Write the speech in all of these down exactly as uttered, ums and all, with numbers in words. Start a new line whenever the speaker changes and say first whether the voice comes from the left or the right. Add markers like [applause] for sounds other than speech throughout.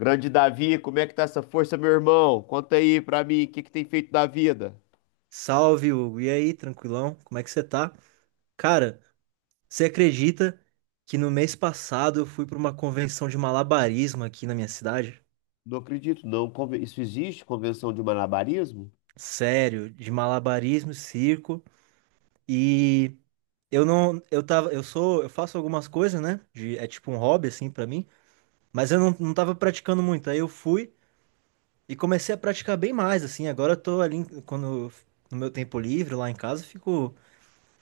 left: Grande Davi, como é que tá essa força, meu irmão? Conta aí pra mim, o que que tem feito da vida?
right: Salve, Hugo. E aí, tranquilão? Como é que você tá? Cara, você acredita que no mês passado eu fui pra uma convenção de malabarismo aqui na minha cidade?
left: Não acredito, não. Conven- Isso existe? Convenção de malabarismo?
right: Sério, de malabarismo, circo e eu não, eu tava, eu sou, eu faço algumas coisas, né? De, é tipo um hobby assim pra mim, mas eu não, não tava praticando muito. Aí eu fui e comecei a praticar bem mais assim. Agora eu tô ali em- quando no meu tempo livre lá em casa, eu fico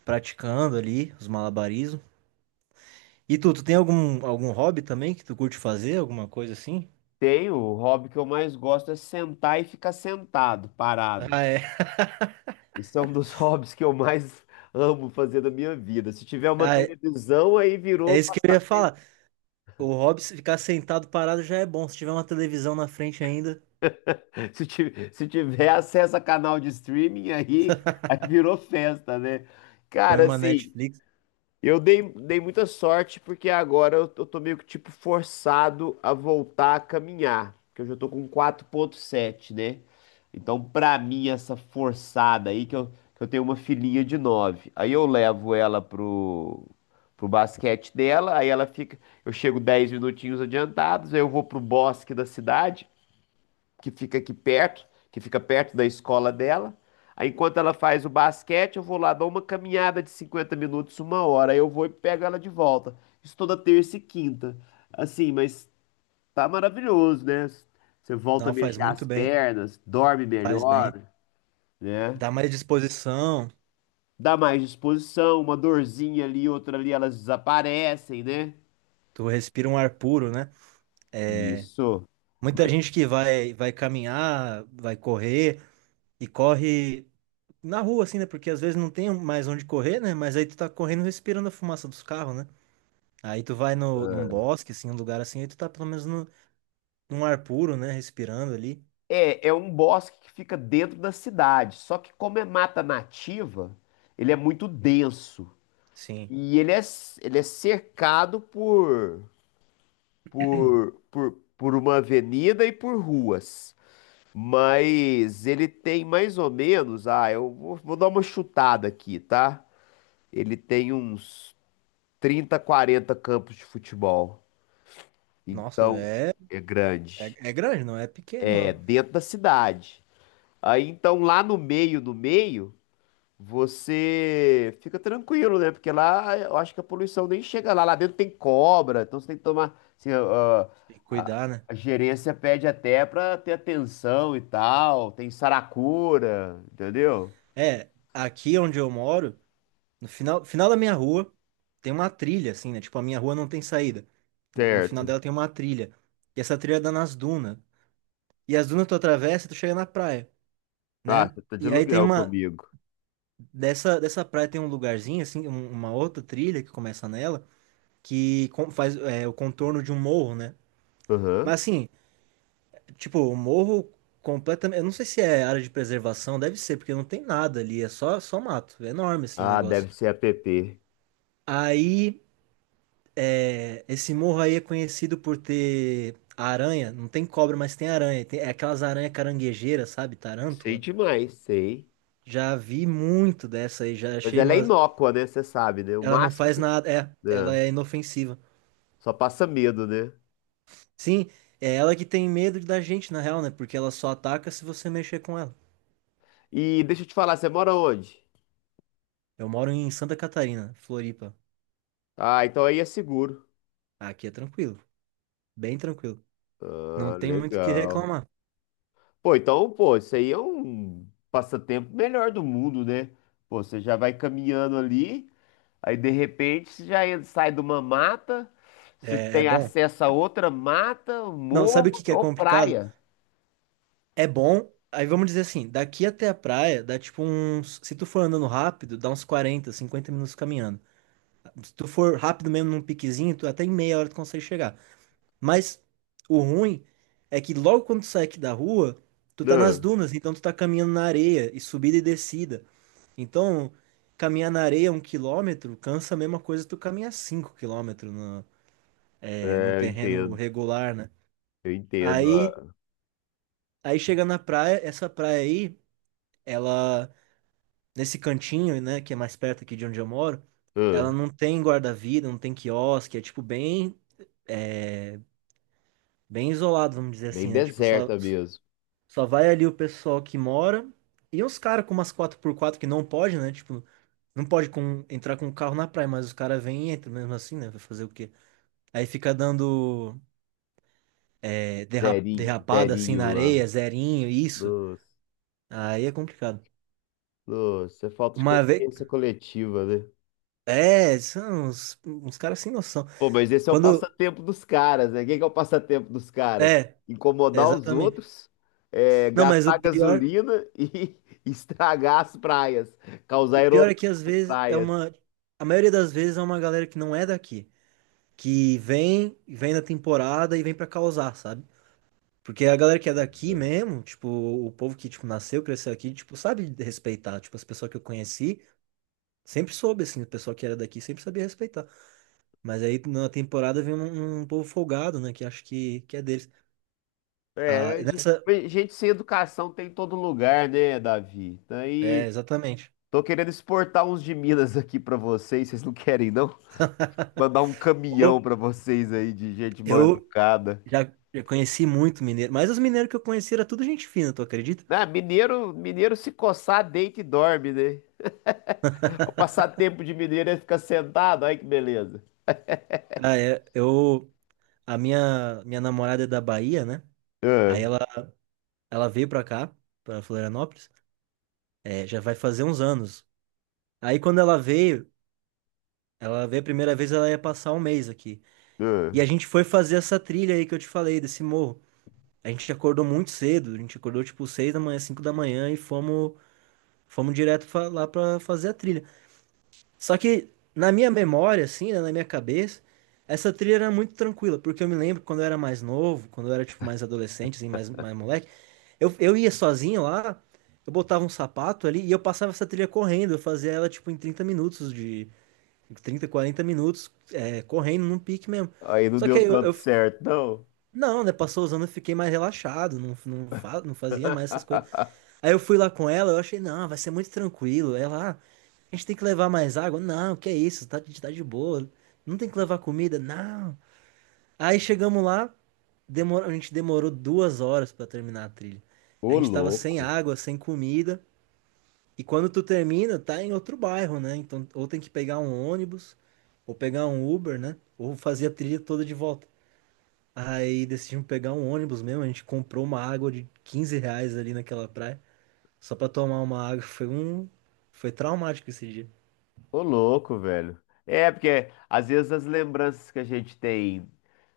right: praticando ali os malabarismos. E tu, tu tem algum, algum hobby também que tu curte fazer? Alguma coisa assim?
left: Tenho, o hobby que eu mais gosto é sentar e ficar sentado, parado.
right: Ah, é.
left: Isso é um dos [laughs] hobbies que eu mais amo fazer na minha vida. Se tiver uma
right: Ah, é
left: televisão, aí
right: é
left: virou
right: isso que eu ia
left: passatempo.
right: falar. O hobby, se ficar sentado parado já é bom. Se tiver uma televisão na frente ainda,
left: [laughs] Se ti- se tiver acesso a canal de streaming, aí, aí virou festa, né?
right: põe
left: Cara,
right: uma
left: assim,
right: Netflix.
left: Eu dei, dei muita sorte porque agora eu, tô eu tô meio que tipo forçado a voltar a caminhar, porque eu já tô com quarenta e sete, né? Então, pra mim, essa forçada aí, que eu, que eu tenho uma filhinha de nove, aí eu levo ela pro, pro basquete dela, aí ela fica, eu chego dez minutinhos adiantados, aí eu vou pro bosque da cidade, que fica aqui perto, que fica perto da escola dela. Aí, enquanto ela faz o basquete, eu vou lá, dou uma caminhada de cinquenta minutos, uma hora. Aí eu vou e pego ela de volta. Isso toda terça e quinta. Assim, mas tá maravilhoso, né? Você volta a
right: Não, faz
left: mexer
right: muito
left: as
right: bem.
left: pernas, dorme
right: Faz bem.
left: melhor, né?
right: Dá mais disposição.
left: Dá mais disposição, uma dorzinha ali, outra ali, elas desaparecem, né?
right: Tu respira um ar puro, né? É,
left: Isso.
right: muita gente que vai, vai caminhar, vai correr e corre na rua, assim, né? Porque às vezes não tem mais onde correr, né? Mas aí tu tá correndo respirando a fumaça dos carros, né? Aí tu vai no, num bosque, assim, um lugar assim, aí tu tá pelo menos no, num ar puro, né? Respirando ali.
left: É, é um bosque que fica dentro da cidade, só que como é mata nativa, ele é muito denso
right: Sim.
left: e ele é, c- ele é cercado por, por, por, por uma avenida e por ruas. Mas ele tem mais ou menos, ah, eu vou, vou dar uma chutada aqui, tá? Ele tem uns trinta, quarenta campos de futebol.
right: Nossa,
left: Então,
right: é,
left: é
right: é,
left: grande.
right: é grande, não é pequeno,
left: É
right: não.
left: dentro da cidade. Aí então lá no meio, no meio, você fica tranquilo, né? Porque lá eu acho que a poluição nem chega lá. Lá dentro tem cobra, então você tem que tomar. Assim, a,
right: Tem que
left: a-
right: cuidar, né?
left: a gerência pede até pra ter atenção e tal. Tem saracura, entendeu?
right: É, aqui onde eu moro, no final, final da minha rua, tem uma trilha, assim, né? Tipo, a minha rua não tem saída. No final
left: Certo.
right: dela tem uma trilha. E essa trilha dá nas dunas. E as dunas tu atravessa e tu chega na praia,
left: Ah,
right: né?
left: você tá de
right: E aí tem
left: aluguel
right: uma.
left: comigo.
right: Dessa, dessa praia tem um lugarzinho, assim, um- uma outra trilha que começa nela. Que con- faz é, o contorno de um morro, né?
left: Aham.
right: Mas assim, tipo, o morro completamente. Eu não sei se é área de preservação, deve ser, porque não tem nada ali, é só, só mato. É enorme assim o
left: Ah,
right: negócio.
left: deve ser app.
right: Aí, é, esse morro aí é conhecido por ter aranha, não tem cobra, mas tem aranha. Tem, é aquelas aranhas caranguejeiras, sabe?
left: Sei
right: Tarântula.
left: demais, sei.
right: Já vi muito dessa aí, já
left: Mas
right: achei,
left: ela é
right: mas
left: inócua, né? Você sabe, né? O
right: ela não
left: máximo
right: faz
left: que.
right: nada. É, ela
left: Né?
right: é inofensiva.
left: Só passa medo, né?
right: Sim, é ela que tem medo da gente, na real, né? Porque ela só ataca se você mexer com ela.
left: E deixa eu te falar, você mora onde?
right: Eu moro em Santa Catarina, Floripa.
left: Ah, então aí é seguro.
right: Aqui é tranquilo, bem tranquilo. Não
left: Ah,
right: tem muito o que
left: legal.
right: reclamar.
left: Pô, então, pô, isso aí é um passatempo melhor do mundo, né? Pô, você já vai caminhando ali, aí de repente você já en- sai de uma mata, você
right: É, é
left: tem
right: bom.
left: acesso a outra mata, um
right: Não, sabe o
left: morro
right: que que é
left: ou
right: complicado?
left: praia.
right: É bom. Aí vamos dizer assim, daqui até a praia dá tipo uns. Se tu for andando rápido, dá uns quarenta, cinquenta minutos caminhando. Se tu for rápido mesmo num piquezinho, tu, até em meia hora tu consegue chegar. Mas o ruim é que logo quando tu sai aqui da rua, tu tá nas
left: Ah,
right: dunas, então tu tá caminhando na areia e subida e descida. Então, caminhar na areia um quilômetro cansa a mesma coisa que tu caminhar cinco quilômetros no, é, num
left: é, eu
right: terreno
left: entendo,
right: regular, né?
left: eu entendo.
right: Aí,
left: ah,
right: aí chega na praia, essa praia aí, ela, nesse cantinho, né, que é mais perto aqui de onde eu moro,
left: ah,
right: ela não tem guarda-vida, não tem quiosque, é tipo bem, é, bem isolado, vamos dizer
left: Bem
right: assim, né? Tipo, só,
left: deserta mesmo.
right: só vai ali o pessoal que mora e uns caras com umas quatro por quatro que não pode, né? Tipo, não pode com, entrar com o carro na praia, mas os caras vêm e entram mesmo assim, né? Vai fazer o quê? Aí fica dando é, derra-
left: Zerinho,
right: derrapada assim
left: zerinho
right: na
left: lá.
right: areia, zerinho, isso.
left: Nossa,
right: Aí é complicado.
left: nossa, é falta de
right: Uma vez.
left: consciência coletiva, né?
right: É, são uns, uns caras sem noção.
left: Pô, mas esse é o
right: Quando.
left: passatempo dos caras, né? Quem que é o passatempo dos caras?
right: É,
left: Incomodar os
right: exatamente.
left: outros, é,
right: Não, mas o
left: gastar
right: pior,
left: gasolina e [laughs] estragar as praias,
right: o
left: causar
right: pior
left: erosão
right: é que às
left: nas
right: vezes é
left: praias.
right: uma. A maioria das vezes é uma galera que não é daqui. Que vem, vem na temporada e vem pra causar, sabe? Porque a galera que é daqui mesmo, tipo, o povo que, tipo, nasceu, cresceu aqui, tipo, sabe respeitar. Tipo, as pessoas que eu conheci, sempre soube, assim, o pessoal que era daqui sempre sabia respeitar. Mas aí na temporada vem um, um povo folgado, né? Que acho que, que é deles. Ah,
left: É, ge-
right: nessa.
left: mas gente sem educação tem em todo lugar, né, Davi? Então, aí,
right: É, exatamente.
left: tô querendo exportar uns de Minas [laughs] aqui pra vocês, vocês não querem, não?
right: [laughs]
left: Mandar um caminhão
right: Pô,
left: pra vocês aí de gente mal
right: eu
left: educada.
right: já, já conheci muito mineiro, mas os mineiros que eu conheci era tudo gente fina, tu acredita?
left: Ah, mineiro, mineiro se coçar, deita e dorme, né? O passatempo de mineiro é ficar sentado, olha que beleza.
right: Ah, é, eu, a minha, minha namorada é da Bahia, né? Aí
left: É,
right: ela, ela veio pra cá, pra Florianópolis, é, já vai fazer uns anos. Aí quando ela veio, ela veio a primeira vez, ela ia passar um mês aqui.
left: é.
right: E a gente foi fazer essa trilha aí que eu te falei, desse morro. A gente acordou muito cedo, a gente acordou tipo seis da manhã, cinco da manhã e fomos, fomos direto pra, lá pra fazer a trilha. Só que na minha memória, assim, né, na minha cabeça, essa trilha era muito tranquila, porque eu me lembro quando eu era mais novo, quando eu era tipo mais adolescente, assim, mais, mais moleque, eu, eu ia sozinho lá, eu botava um sapato ali e eu passava essa trilha correndo, eu fazia ela tipo em trinta minutos de trinta quarenta minutos, é, correndo num pique mesmo.
left: Aí não
right: Só que
left: deu
right: aí eu,
left: tanto
right: eu-
left: certo, não.
right: não, né? Passou os anos, eu fiquei mais relaxado, não, não, fa- não fazia mais essas coisas.
left: [laughs]
right: Aí eu fui lá com ela, eu achei, não, vai ser muito tranquilo. Ela, ah, a gente tem que levar mais água? Não, que é isso, tá, a gente tá de boa. Não tem que levar comida? Não. Aí chegamos lá, demor- a gente demorou duas horas pra terminar a trilha. A
left: Ô
right: gente tava sem
left: louco,
right: água, sem comida. E quando tu termina, tá em outro bairro, né? Então, ou tem que pegar um ônibus, ou pegar um Uber, né? Ou fazer a trilha toda de volta. Aí decidimos pegar um ônibus mesmo, a gente comprou uma água de quinze reais ali naquela praia. Só pra tomar uma água foi um. Foi traumático esse dia.
left: ô louco, velho. É, porque às vezes as lembranças que a gente tem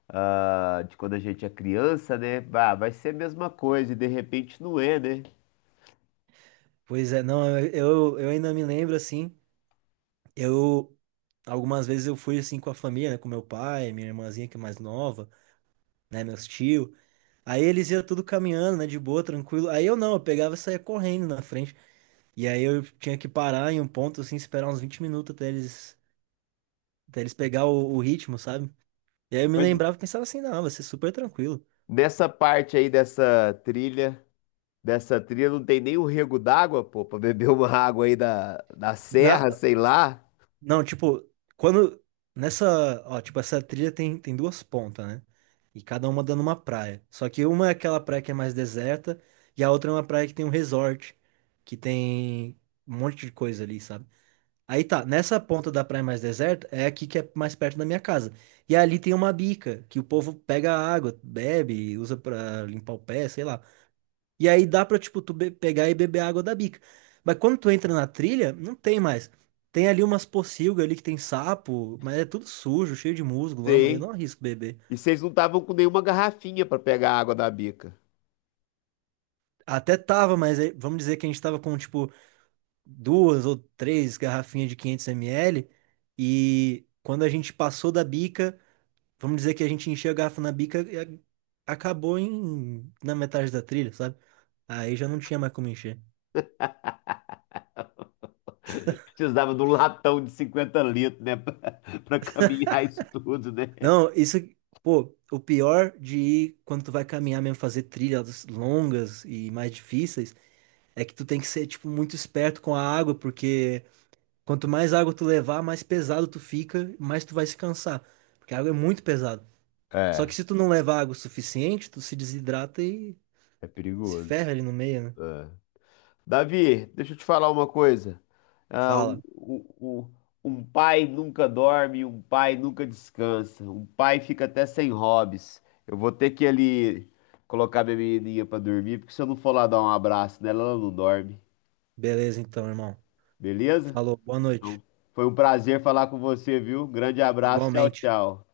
left: ah, de quando a gente é criança, né? Bah, vai ser a mesma coisa e de repente não é, né?
right: Pois é, não, eu, eu ainda me lembro assim. Eu. Algumas vezes eu fui assim com a família, né? Com meu pai, minha irmãzinha que é mais nova, né? Meus tio. Aí eles iam tudo caminhando, né? De boa, tranquilo. Aí eu não, eu pegava e saía correndo na frente. E aí eu tinha que parar em um ponto, assim, esperar uns vinte minutos até eles, até eles pegar o, o ritmo, sabe? E aí eu me
left: Mas
right: lembrava e pensava assim, não, vai ser super tranquilo.
left: nessa parte aí dessa trilha, dessa trilha não tem nem um rego d'água, pô, pra beber uma água aí da, da
right: Na,
left: serra, sei lá.
right: não, tipo, quando. Nessa. Ó, tipo, essa trilha tem, tem duas pontas, né? E cada uma dando uma praia. Só que uma é aquela praia que é mais deserta, e a outra é uma praia que tem um resort, que tem um monte de coisa ali, sabe? Aí tá, nessa ponta da praia mais deserta é aqui que é mais perto da minha casa. E ali tem uma bica, que o povo pega a água, bebe, usa pra limpar o pé, sei lá. E aí dá pra, tipo, tu be- pegar e beber água da bica. Mas quando tu entra na trilha, não tem mais. Tem ali umas pocilgas ali que tem sapo, mas é tudo sujo, cheio de musgo, lama. Eu
left: Sei.
right: não arrisco beber.
left: E vocês não estavam com nenhuma garrafinha para pegar a água da bica.
right: Até tava, mas aí- vamos dizer que a gente tava com, tipo, duas ou três garrafinhas de quinhentos mililitros. E quando a gente passou da bica, vamos dizer que a gente encheu a garrafa na bica e a- acabou em, na metade da trilha, sabe? Aí já não tinha mais como encher.
left: Precisava de um latão de cinquenta litros, né? [laughs] Para caminhar isso tudo, né?
right: Não, isso, pô, o pior de ir quando tu vai caminhar mesmo, fazer trilhas longas e mais difíceis, é que tu tem que ser, tipo, muito esperto com a água, porque quanto mais água tu levar, mais pesado tu fica, mais tu vai se cansar, porque a água é muito pesada. Só que
left: É,
right: se tu não levar água o suficiente, tu se desidrata e
left: é
right: se ferra
left: perigoso.
right: ali no meio, né?
left: É. Davi, deixa eu te falar uma coisa. Ah, um,
right: Fala.
left: um- um- um pai nunca dorme, um pai nunca descansa, um pai fica até sem hobbies. Eu vou ter que ali colocar minha menininha para dormir, porque se eu não for lá dar um abraço nela, ela não dorme.
right: Beleza, então, irmão.
left: Beleza?
right: Falou, boa noite.
left: Então, foi um prazer falar com você, viu? Grande abraço, tchau,
right: Igualmente.
left: tchau.